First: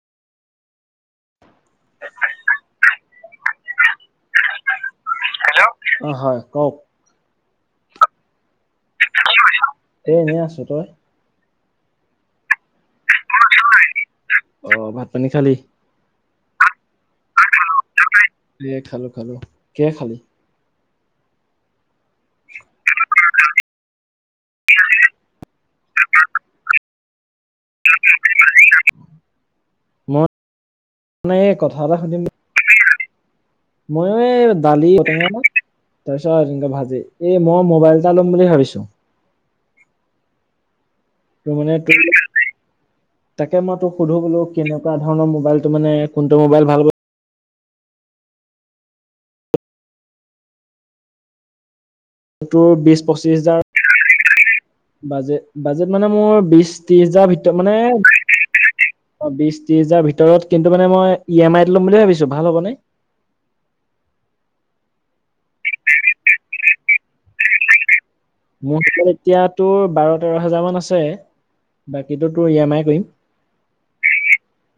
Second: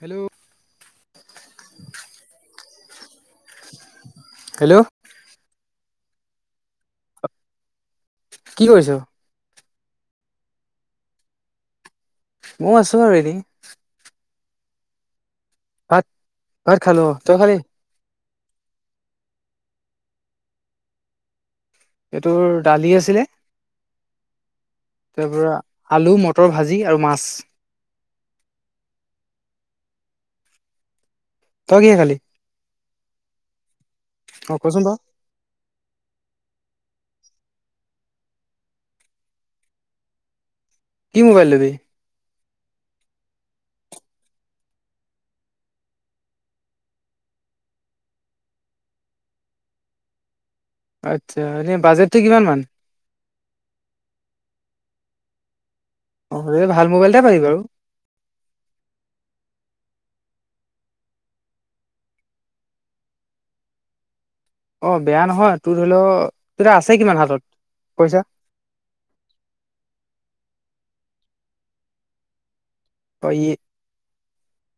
Hello! [inaudible] Hello! Hello, অ হয় কওক? কি কৰিছ? এ এনেই আছো তই? মও আছোঁ আৰু এনে। অ ভাত পানী খালি? ভাত, ভাত খালো অ তই খালি? এই খালো খালো, কিহে খালি? এ টোৰ দালি আছিলে। তাৰ পৰা আলু মটৰ ভাজি, আৰু মাছ। [unintelligible] মই মানে এই তই কথা কিহে এটা খালি? সুধিম বুলি, মইো এই অ কচোন দালি বাৰু ঔটেঙা। তাৰ পিছত এনেকে ভাজি এই মই মোবাইল এটা ল'ম বুলি ভাবিছো। কি ত মোবাইল লবি? মানে ত তাকে মই তোক সুধো বোলো কেনেকুৱা ধৰণৰ মোবাইলটো মানে কোনটো মোবাইল ভাল ব, আচ্ছা এনে বাজেট? তোৰ বিশ পঁচিশ হাজাৰ, বাজেট, বাজেট মানে অ মোৰ বিশ ভাল ত্ৰিশ মোবাইল এটা হাজাৰ পাবি বাৰু ভিতৰত মানে অঁ, বিশ ত্ৰিশ হাজাৰ ভিতৰত কিন্তু মানে মই ই এম আইত ল'ম বুলি ভাবিছো ভাল হ'ব নে? অঁ, বেয়া নহয় তোৰ ধৰি লও এতিয়া আছে কিমান হাতত পইচা? মোৰ হাতত এতিয়া তোৰ বাৰ, তেৰ হোজাৰ মান আছে বাকী তোৰ ই এম আই কৰিম। অ ই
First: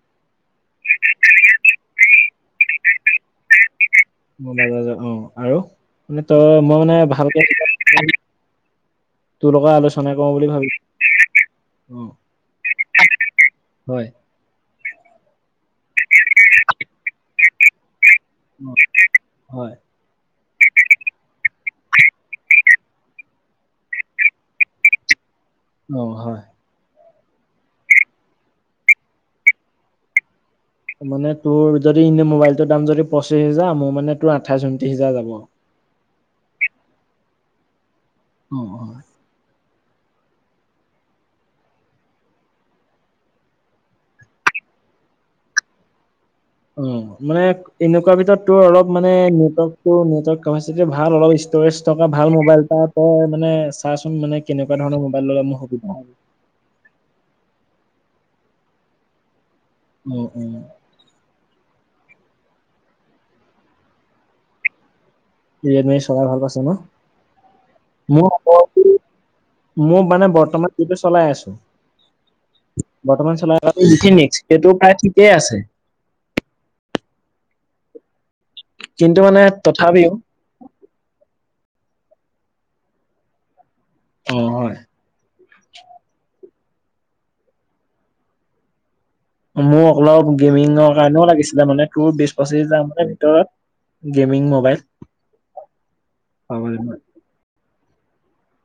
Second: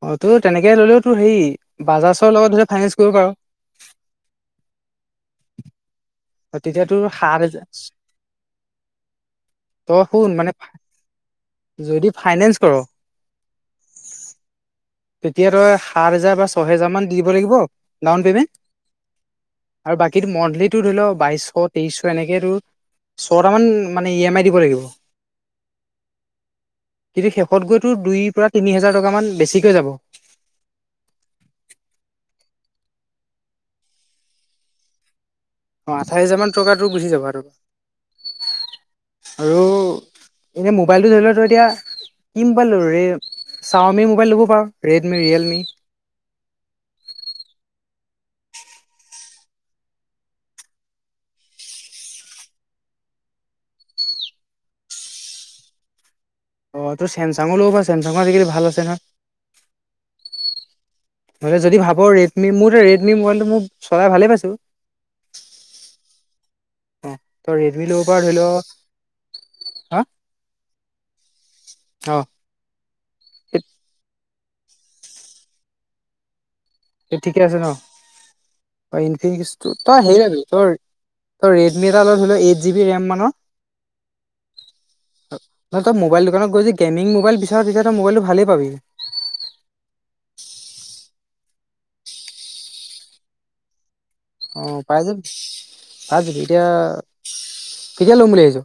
অ, তোৰ তেনেকে ল'লেও তোৰ হেৰি বাজাজৰ লগত ধৰি ফাইনেন্স কৰিব পাৰ। বাজাজৰ অঁ, আৰু মানে তই মই তেতিয়া মানে তোৰ সাত ভালকে হাজাৰ তোৰ লগৰ তই আলোচনা শুন কৰো মানে বুলি ভাবিছো। অ যদি ফাইনেন্স ক'ৰ' হয়। তেতিয়া তই সাত হেজাৰ বা ছয় হেজাৰ মান দিব লাগিব ডাউন পেমেণ্ট। হয়। আৰু বাকী তোৰ মন্থলীটো ধৰি লও বাইশ তেইশশ এনেকে তোৰ চয়টা মান মানে ই এম আই দিব লাগিব। অ, হয়। কিন্তু শেষত গৈ তোৰ দুই পৰা তিনি হাজাৰ টকা মান বেছিকৈ যাব। মানে তোৰ যদি এনেই মোবাইলটোৰ দাম যদি পচিশ হাজাৰ মোৰ মানে তোৰ আঠাইশ ঊনত্ৰিশ হাজাৰ যাব। অঁ, আঠাইছ হাজাৰ মান টকা তোৰ গুচি যাবা আৰু। অ, অ। আৰু এনে মোবাইলটো ধৰি ল তোৰ এতিয়া কি মোবাইল ল'ব, ৰেমে, চাওমে মোবাইল ল'ব পাৰ ৰেডমি, ৰিয়েলমি। উম, মানে এনেকুৱা ভিতৰত তোৰ অলপ মানে নেটৰ্কটো নেটৰ্ক কোচিটি ভাল অলপ ষ্টৰেজ থকা ভাল মোবাইল এটা তই মানে চাচোন মানে কেনেকুৱা ধৰণৰ মোবাইল ললে মোৰ সুবিধা হয়। অঁ, তোৰ চছেমচাঙ ল'ব পৰা চছেমচাঙ আজিকালি ভাল আছে নহয়। উম, উম। নহ'লে যদি ভাব ৰেডমি মোৰতো ৰেডমি মোবাইলটো মোৰ চলাই ভালেই পাইছোঁ। ৰেডমি চলাই ভাল পাইছে ন? অ তই ৰেডমি ল'ব পাৰ' মোৰ ধৰি ল মোৰ মানে বৰ্তমান যিটো চলাই আছো অ বৰ্তমান চলাই থকাটো ইনফিনিক্স সেইটো প্ৰায় ঠিকেই আছে। এইটো ঠিকে আছে ন? অ কিন্তু মানে ইনফিনিক্সটো তই তথাপিও হেৰি লবি তোৰ তই ৰেডমি এটা ল ধৰ, এইট জিবি ৰেম মানৰ। অঁ, হয়। তই মোবাইল দোকানত গৈ যদি গেমিং মোবাইল বিচাৰ তেতিয়া তই মোবাইলটো ভালেই পাবি। মোৰ অলপ গেমিঙৰ কাৰণেও লাগিছিলে মানে তোৰ বিশ পঁচিশাৰ মানে ভিতৰত। গেমিং মোবাইল অঁ, পাই যাবি পাই যাবি, পাব এতিয়া লাগিব কেতিয়া ল'ম বুলি ভাবিছ?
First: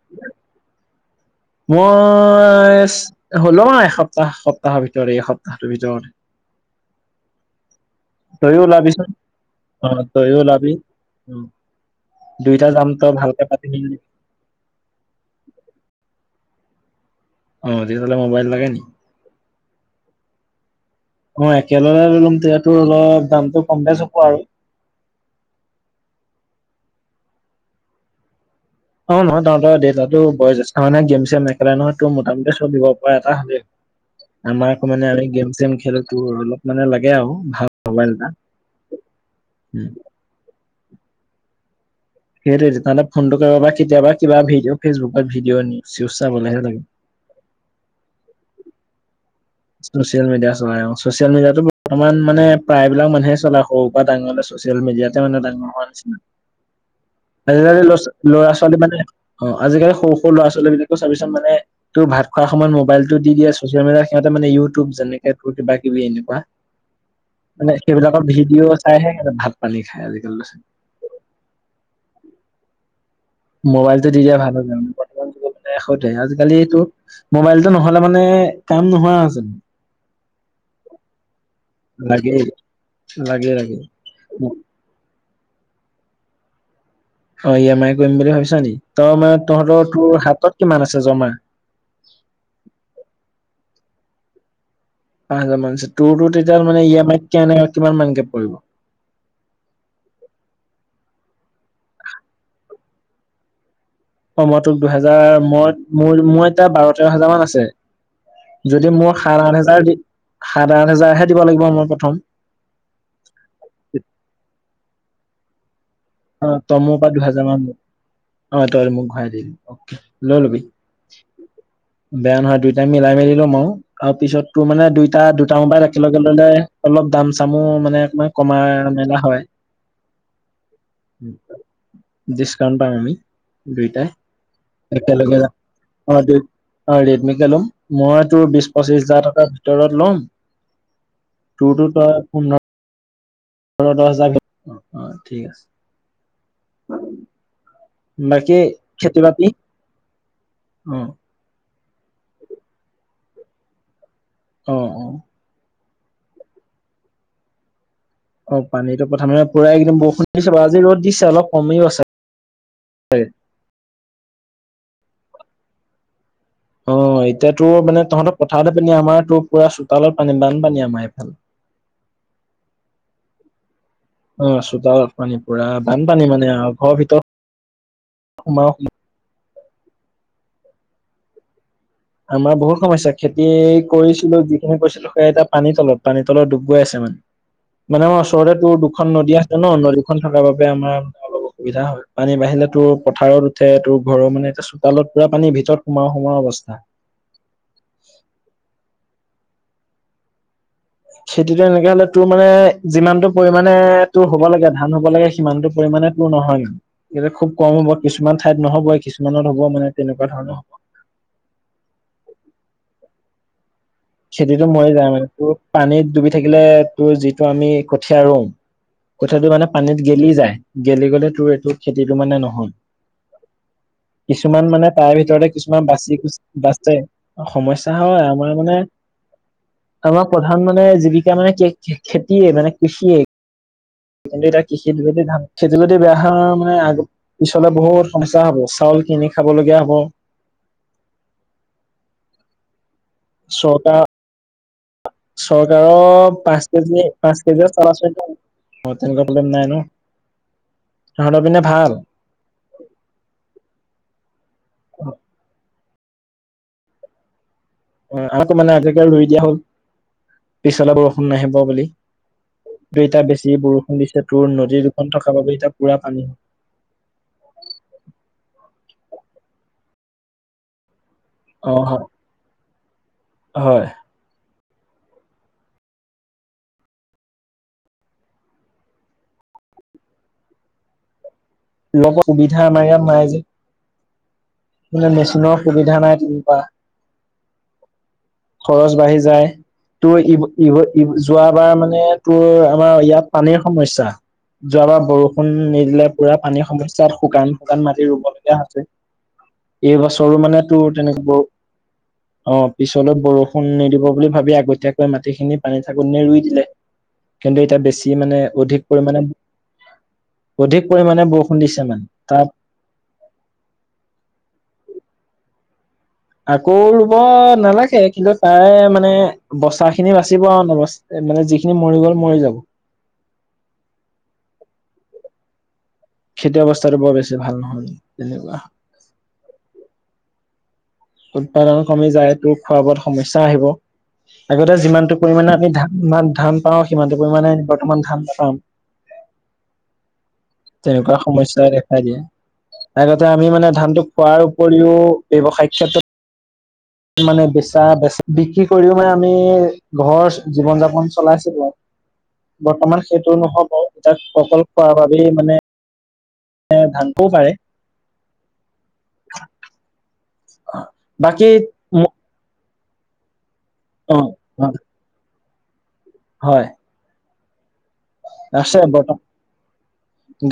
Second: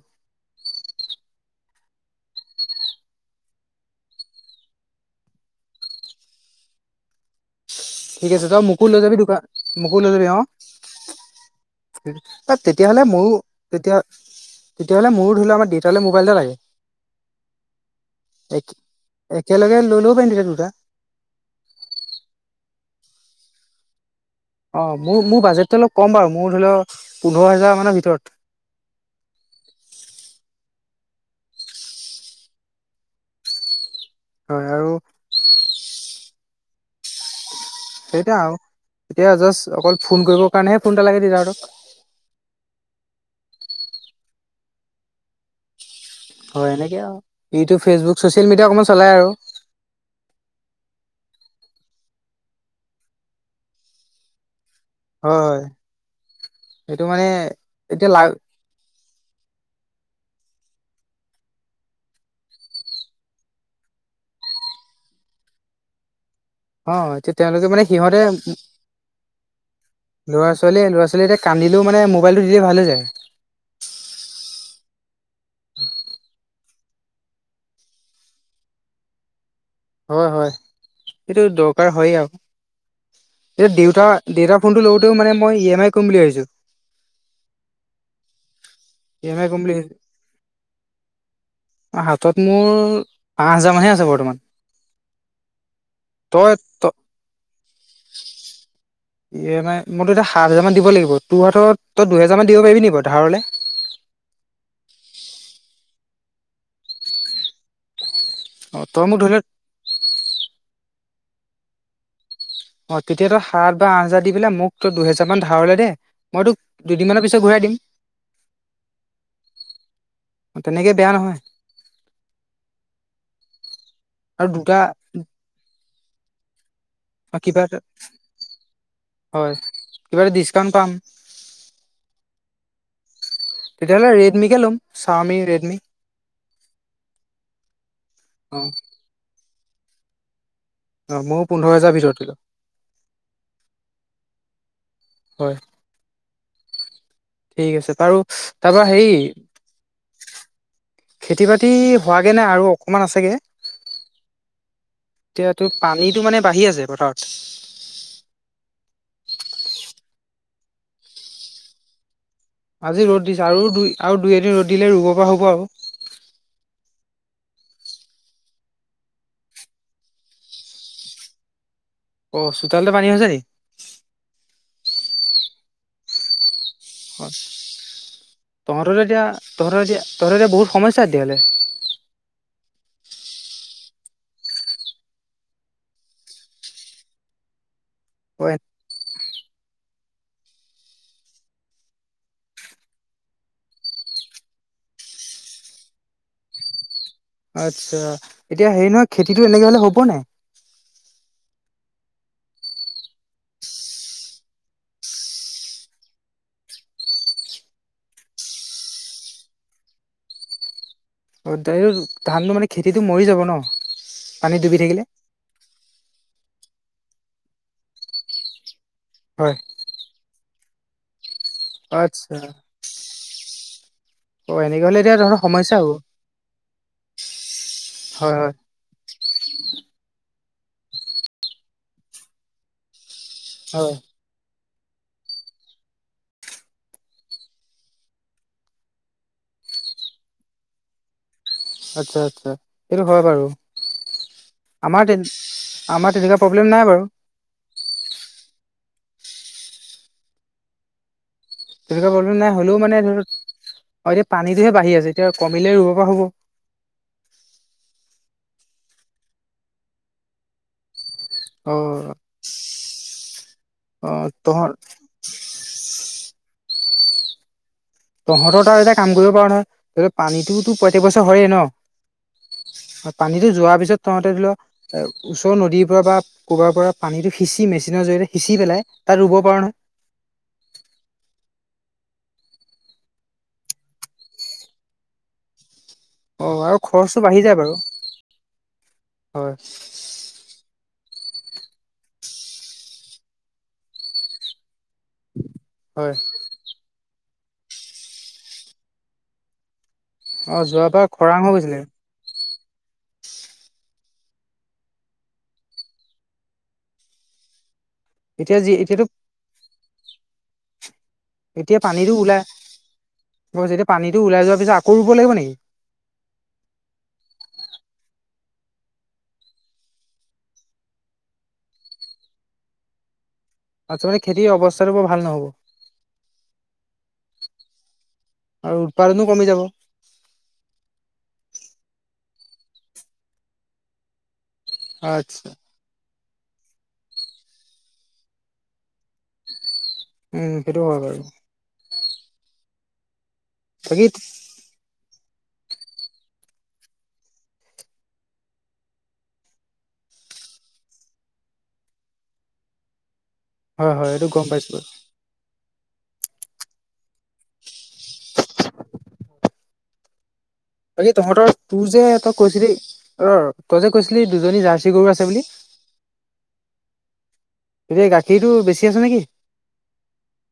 মই লম আৰু এসপ্তাহ সপ্তাহৰ ভিতৰ এসপ্তাহটোৰ ভিতৰতে। [inaudible] ঠিক আছে, তই তইও মোকো লৈ ওলাবিচোন যাবি দোকান অ মোকো লৈ যাবি, তইও অ। ওলাবি দুইটা যাম তেতিয়াহ'লে তই মইয়ো ভালকে পাতি তেতিয়া মেলি তেতিয়াহ'লে মোৰো ধৰি লও আমাৰ দেউতালৈ মোবাইল এটা লাগে। অ তেতিয়াহ'লে মোবাইল লাগে একে, নি একেলগে লৈ ল'ব পাৰিম তেতিয়া দুটা। অঁ, একেলগে লৈ লম তেতিয়া তোৰ অলপ দামটো কম বেছ হব আৰু। অঁ, মোৰ মোৰ বাজেটটো অলপ কম বাৰু মোৰ ধৰি লও পোন্ধৰ হোজাৰ মানৰ ভিতৰত। অঁ, নহয় তাহঁতৰ দেউতাতো বয়জেষ্ঠ গেম চেমে নেখেলে নহয় তোৰ, মোটামুটি চলিব পৰা এটা হলেই। হয় আমাৰ আকৌ আৰু মানে আমি গেম চেম খেলোটো অলপ মানে লাগে আৰু ভাল মোবাইল এটা। সেইটোৱে আৰু এতিয়া জাষ্ট উম। অকল ফোন কৰিবৰ কাৰণেহে ফোন এটা লাগে দেউতাহঁতক। সেইটোয়েটো তাহাতি ফোনটো কৰিব কেতিয়াবা কিবা ভিডিঅ' ফেচবুকত ভিডিঅ' এনে হয়, এনেকে আৰু ইউটিউব ফেচবুক চচিয়েল মিডিয়া অকণমান চলাই আৰু। চচিয়েল মিডিয়া চলাই অ'। ছচিয়েল মিডিয়াতো বৰ্তমান মানে প্ৰায়বিলাক মানুহে চলাই সৰুৰ পৰা ডাঙৰলে ছচিয়েল মিডিয়াত তে হয় হয় ডাঙৰ হোৱা নিচিনা, সেইটো মানে আজিকালি ল'ৰা এতিয়া লা ছোৱালী ল'ৰা ছোৱা ছোৱালী মানে অ' আজিকালি সৰু সৰু ল'ৰা ছোৱালী বিলাকো চাবিচোন মানে তোৰ ভাত খোৱাৰ সময়ত মোবাইলটো দি দিয়ে ছচিয়েল মিডিয়াৰ সিহঁতে মানে ইউটিউব যেনেকে তোৰ কিবা কিবি এনেকুৱা। অ এতিয়া তেওঁলোকে মানে সিহঁতে সেইবিলাকৰ ভিডিঅ' চাইহে ভাত পানী খাই আজিকালি ল'ৰা [unintelligible] ছোৱালী ল'ৰা ছোৱালী কান্দিলেও মানে মোবাইলটো দিলে ভাল হৈ যায়। মোবাইলটো দি দিয়াই ভাল হয় যায়। সতে আজিকালিটো মোবাইলটো নহ'লে মানে কাম নোহোৱা আছে। হয় হয় এইটো দক দৰকাৰ হয়ে লাগে লাগে আৰু এতিয়া লাগে দেউতা দেউতাৰ ফোনটো লওঁতেও মানে মই ই এম আই কৰিম বুলি ভাবিছোঁ। অ' ই এম আই কৰিম বুলি ভাবিছা নেক তই ই মে এম আই কৰিম বুলি তহঁতৰ ভাবিছো তোৰ হাতত কিমান আছে জমা? হাতত মোৰ পাঁচ হাজাৰ মানহে আছে বৰ্তমান। পাঁচ হাজাৰ মান আছে তোৰ তো তই তেতিয়া ত মানে ই এম আইত কেনে কিমান মানকে পৰিব? ই এম আই মইতো এতিয়া সাত হাজাৰমান দিব লাগিব। তোৰ হাতত তই দুহেজাৰ মান দিব পাৰি নি বাৰু ধাৰলৈ? অ' মই টোক দুহেজাৰ মত মোৰ মোৰ এতিয়া বাৰ তেৰ হাজাৰ মান আছে। অ যদি তই মোক মোৰ ধৰি ল সাত আঠ হেজাৰ দি, সাত আঠ হেজাৰহে দিব লাগিব মই প্ৰথম। অ' তেতিয়া তই সাত বা আঠ হাজাৰ দি পেলাই মোক তই দুহেজাৰ মান ধাৰলে দেই। অ' তই মোৰ পৰা দুহেজাৰ মান ল। অ' তই মোক ঘূৰাই দি দিবি। অ' লৈ লবি। তেনেকে বেয়া নহয় বেয়া নহয় দুইটাই মিলাই মেলি লম আৰু পিছত তোৰ মানে দুই এটা দুটা মোবাইল একেলগে ল'লে অলপ দাম কিবা চামো এটা মানে অকমান কমা মেলা হয়। কিবা এটা ডিছকাউণ্ট পাম। ডিছকাউণ্ট পাম আমি দুইটাই। তেতিয়াহ'লে [unintelligible] লম একেলগে চাউমি যাম ৰেড্মি অ' [unintelligible] অ' ৰেডমিকে ল'ম। মই তোৰ অ বিশ পঁচিশ হাজাৰ টকা লম অ ময়ো পোন্ধৰ তোৰটো হাজাৰ তই ভিতৰতে ল'ম [unintelligible] পোন্ধয দহ হাজাৰত। অ' ঠিক হয় আছে। ঠিক আছে বাৰু বাকী তাৰপৰা হেৰি উম। খেতি বাতি হোৱাগৈ নাই আৰু অকণমান আছেগে। অ', অ'। এতিয়াতো পানীটো মানে বাঢ়ি আছে পথাৰত। অ' পানীটো প্ৰথমে পুৰা একদম বৰষুণ দি বাৰু। আজি ৰ'দ দিছে অলপ কমিও আছে। আজি ৰ'দ দিছে আৰু দুই আৰু দুই, এদিন ৰ'দ দিলে ৰুব পৰা হ'ব আৰু। অ' এতিয়া তোৰ মানে তহঁতৰ পথাৰতে পানী আমাৰ তোৰ পুৰা চোতালত পানী, বানপানী আমাৰ এইফাল অ' চোতালতে পানী হৈছে নি। অ' চোতালত পানী পুৰা বানপানী মানে আৰু ঘৰৰ অ ভিতৰত সোমাও তহঁতৰো এতিয়া তহঁতৰ এতিয়া, তহঁতৰ এতিয়া বহুত সমস্যা তেতিয়া হ'লে। আমাৰ বহুত সমস্যা। খেতি কৰিছিলো যিখিনি কৰিছিলো সেইয়া এতিয়া পানীৰ তলত পানী তলত ডুব গৈ আছে মানে। [inaudible] মানে আমাৰ ওচৰতে হয় তোৰ দুখন নদী আছে ন, নদীখন থকাৰ বাবে আমাৰ অসুবিধা হয়, পানী বাঢ়িলে তোৰ পথাৰত উঠে তোৰ ঘৰৰ মানে এতিয়া চোতালত পুৰা পানীৰ ভিতৰত সোমাও-সোমাও অৱস্থা। আচ্ছা, এতিয়া হেৰি নহয় খেতিটো এনেকৈ হ'লে হ'ব নাই? খেতিটো এনেকে হ'লে তোৰ মানে যিমানতটো পৰিমানে তোৰ হ'ব লাগে, ধান হ'ব লাগে সিমানতটো পৰিমাণে নহয় কিন্তু, এতিয়া খুব কম হ'ব কিছুমান ঠাইত নহ'ব কিছুমানত হ'ব মানে তেনেকুৱা ধৰণৰ হ'ব। অ', ধানটো মানে খেতিটো মৰি যাব ন। পানী খেতিটো ডুবি মৰি থাকিলে যায় মানে, তোৰ পানীত ডুবি থাকিলে তোৰ যিটো আমি কঠীয়া ৰুম। কথাটো হয় মানে পানীত গেলি যায়। গেলি গ'লে তোৰ এইটো খেতিটো আচ্ছা মানে নহল। অ কিছুমান এনেকে মানে হ'লে তাৰে এতিয়া তহঁতৰ ভিতৰতে সমস্যা কিছুমান হ'ব বাচি-কুচি বাচে। সমস্যা হয়। আমাৰ মানে আমাৰ প্ৰধান মানে জীৱিকা মানে খেতিয়ে মানে কৃষিয়ে। হয়। কিন্তু এতিয়া কৃষিত যদি ধান, খেইটো যদি বেয়া হয় মানে আগ পিছলে বহুত সমস্যা হ'ব চাউল কিনি খাব লগীয়া হব। আচ্ছা, আচ্ছা। সেইটো হয় বাৰু, চৰকাৰ আমাৰ তে, আমাৰ তেনেকুৱা প্ৰব্লেম নাই বাৰু। পাঁচশ কেজি চাউল আছে ন, অঁহ', তেনেকুৱা প্ৰব্লেম নাই ন? তহঁতৰ পিনে ভাল তেনেকুৱা প্ৰব্লেম নাই হ'লেও মানে ধৰক, এতিয়া পানীটোহে বাঢ়ি আছে এতিয়া কমিলেই ৰুব পৰা হ'ব। অ', আকৌ মানে আজি-কালি ৰুই দিয়া হ'ল, পিছেলে বৰষুণ নাহিব অ বুলি। দুই এটা বেছি বৰষুণ অ দিছে তোৰ তহত নদী দুখন থকা বাবে এতিয়া পুৰা পানী হয়। তহঁতৰ তাত এটা কাম কৰিব পাৰা নহয়, পানীতটোতো প্ৰত্যেক বছৰ হয়ই অ হয় ন'। পানীতো যোৱাৰ হয় পিছত তহঁতে ধৰি লও, এ ওচৰৰ নদীৰ পৰা বা কবাৰ পৰা পানীটো সিঁচি মেচনৰ জৰিয়তে সিচি পেলাই তাত ৰুব পাৰো ন'। লগত সুবিধা আমাৰ ইয়াত নাই যে। মানে মেচিনৰ সুবিধা নাই। তেনেকুৱা অ', আৰু খৰচটো বাঢ়ি যায় বাৰু। খৰচ বাঢ়ি যায়, হয় তোৰ যোৱাবাৰ মানে তোৰ আমাৰ ইয়াত পানীৰ সমস্যা, যোৱাবাৰ বৰষুণ নিদিলে হয় পুৰা পানীৰ সমস্যাত শুকান শুকান মাটি ৰুবলগীয়া হৈছে। এইবছৰো অ মানে তোৰ যোৱাবাৰ তেনেক খৰাং বৰ হৈ গৈছিলে অঁহ', পিছলৈত বৰষুণ নিদিব বুলি ভাবি আগতীয়াকৈ মাটিখিনি পানী থাকনি ৰুই দিলে। কিন্তু এতিয়া বেছি মানে এতিয়া যি অধিক এতিয়াতো পৰিমাণে, অধিক পৰিমাণে ব বৰষুণ দিছে মানে, তাত বৰষুণৰ যেতিযা পানী ওলাই যোৱাৰ পিছত আকৌ ৰুব লাগিব নেকি? আকৌ ৰুব নালাগে কিন্তু তাৰে মানে বচা খিনি বাচিব আৰু নবচা এ মানে যিখিনি মৰি গ'ল মৰি যাব। আচ্ছা মানে খেতি অৱস্থাটো বৰ ভাল নহব। খেতি অৱস্থাটো বৰ বেছি ভাল নহল, তেনেকুৱা। আৰু উৎপাদনো কমি যাব। উৎপাদন কমি যায় তটো খোৱা বোৱাত সমস্যা আহিব, আগতে যিমানটো আচ্ছা পৰিমাণে আমি ধ ইমান ধান পাওঁ সিমানটো পৰিমাণে বৰ্তমান ধান নাপাওঁ। উম। সেইটো হয় তেনেকুৱা বাৰু সমস্যা দেখা দিয়ে, আগতে আমি মানে বাকী ধানটো খোৱাৰ উপৰিও ব্যৱসায়িক ক্ষেত্ৰত মানে বেচা বেচ বিক্ৰী কৰিও মানে আমি ঘৰ জীৱন যাপন চলাইছিলো আৰু বৰ্তমান সেইটো নহব হয় হয় এইটো তাত গম অকল পাইছো বাৰু। খোৱাৰ বাবেই মানে এ ধানটো বাঢ়ে। বাকি বাকী তহঁতৰ তোৰ যে ইহঁতক কৈছিলি অ' তই যে অ কৈছিলি দুজনী জাৰ্চি গৰু আছে বুলি। হয়। গা আছে বৰ্তমান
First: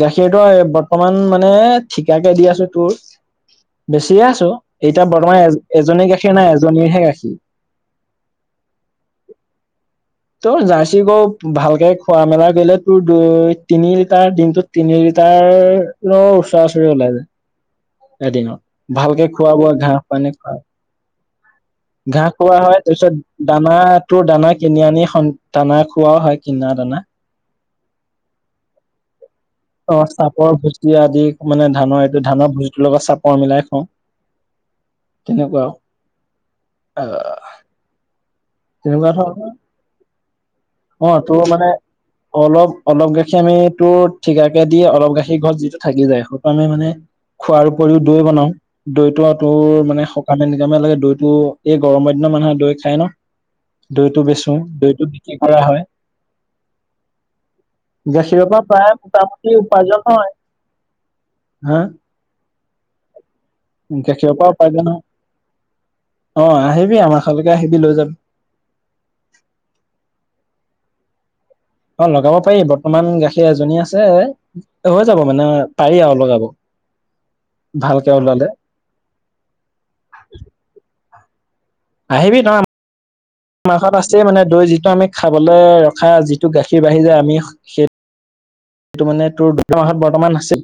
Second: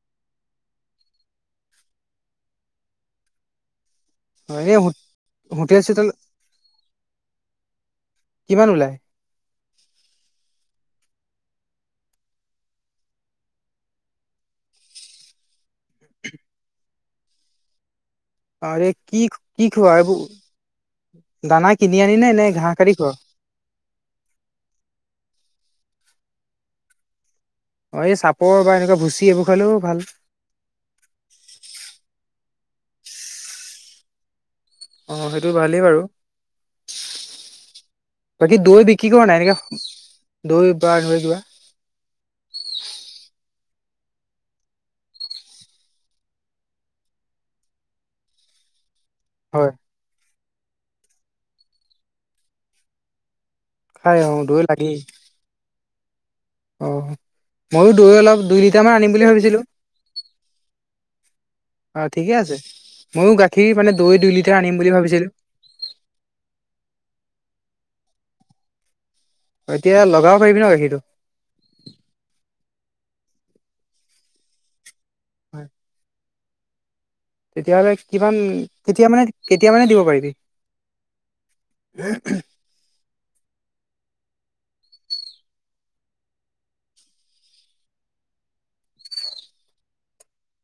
গাখীৰটো বৰ্তমান মানে ঠিকাকে দি আছোঁ তোৰ বেছিয়ে আছোঁ অ এনে এতিয়া বৰ্তমান এ হোটেল এজনী চোটেল গাখীৰ নাই এজনীৰহে গাখীৰ কিমান ওলায়? তোৰ জাৰ্চি গৰুক ভালকে খোৱা মেলা কৰিলে তোৰ দুই তিনি লিটাৰ দিনটোত তিনি লিটাৰ ওচৰা ওচৰি ওলাই যায়। অ এ এদিনত কি ভালকে খোৱা কি বোৱা ঘাঁহ এইবোৰ পানী খোৱাই দানা কিনি আনি নে নে ঘাঁহ হয় কাটি খো তাৰপিছত দানা তোৰ দানা কিনি আনি দানা খোৱা হয় কিনা দানা। অ', এই চাপৰ বা এনেকুৱা ভুচি এইবোৰ খালেও ভাল অ', চাপৰ ভুচি আদি মানে ধানৰ এইটো ধানৰ ভুচিটোৰ লগত চাপৰ মিলাই খোৱাও। অ', সেইটো ভালেই বাৰু। আহ, বাকী দৈ বিকি তেনেকুৱা ক'ৰ নাই ধৰণৰ এনেকে দৈ? বা এনেকুৱা অ', কিবা তোৰ মানে অলপ অলপ গাখীৰ আমি তোৰ ঠিকাকে দি অলপ গাখীৰ ঘৰত যিটো থাকি যায় সেইটো আমি মানে খোৱাৰ উপৰিও দৈ বনাওঁ দৈটো হয় তোৰ মানে সকামে নিকামে লাগে দৈটো এই গৰমৰ দিনত মানুহে দৈ খায় ন'। খাই দৈটো অ বেচো দৈ লাগেই। দৈটো বিক্ৰী কৰা হয়। অ ময়ো দৈ অলপ গাখীৰৰ দুই পৰা লিটাৰ মান প্ৰায় আনিম বুলি মোটামুটি ভাবিছিলো উপাৰ্জন হয়। হাঁ। অ ঠিকে আছে ময়ো গাখীৰ মানে দৈ দুই গাখীৰৰ পৰা লিটাৰ আনিম উপাৰ্জন বুলি হয় ভাবিছিলোঁ। অ', আহিবি আমাৰ [unintelligible] আহিবি লৈ যাবি। এতিয়া লগাব পাৰিবি ন' গাখীৰটো? অ', লগাব পাৰি বৰ্তমান গাখীৰ এজনী আছে হৈ যাব মানে পাৰি আৰু লগাব। তেতিয়াহলে ভালকে কিমান ওলালে কেতিয়া মানে কেতিয়া মানে দিব পাৰিবি? আহিবি তই [inaudible] মাহত আছেই মানে দৈ যিটো আমি খাবলৈ ৰখা যিটো গাখীৰ বাঢ়ি যায় আমি সেইটো মানে তোৰ দুটা মাহত বৰ্তমান আছিল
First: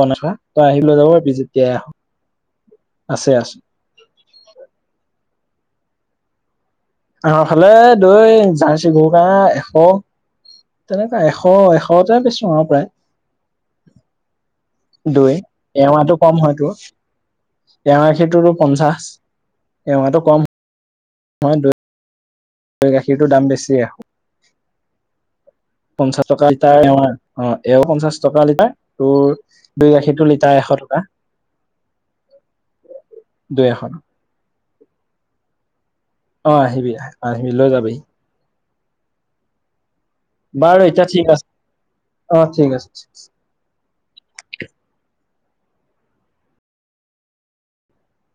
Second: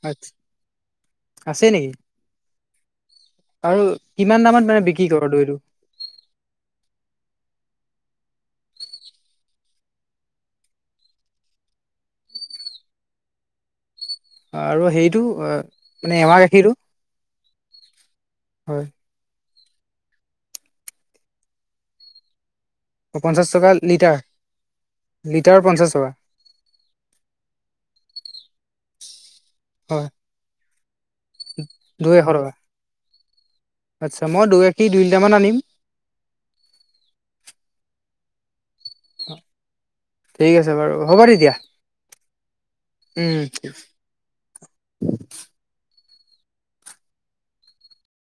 বনাব তই আহি লৈ যাব [unintelligible] আছে যেতিয়াই নেকি আহ', আছে আছে। আৰু কিমান দামত মানে বিক্ৰী ক'ৰ দৈটো? আমাৰ ফালে দৈ জাৰ্চি গৰুকাৰনে এশ তেনেকুৱা এশ এশটা পাইছো আৰু প্ৰায় আৰু হেৰিটো দৈ মানে এমাহটো এৱা কম হয় গাখীৰটো তোৰ [unintelligible] গাখীৰটোতো হয় পঞ্চাশ এমাহটো কম [unintelligible] দৈ অ', গাখীৰটোৰ পঞ্চাছ দাম টকা বেছি লিটাৰ, লিটাৰত পঞ্চাছ টকা? পঞ্চাশ টকা লিটাৰৰ অ', এশ পঞ্চাশ টকা লিটাৰ তোৰ দৈ হয় গাখীৰটোৰ লিটাৰ এশ টকা। দৈ এশ টকা দুই এখন আতচ্ছা। মই দৈ গাখীৰ দুই লিটাৰ মান আনিম। অ, আহিবি- আহিবি লৈ যাবি। ঠিক আছে বাৰু। এতিয়া হ'ব ঠিক আছে তেতিয়া, অ ঠিক আছে। আমাৰ এই উম।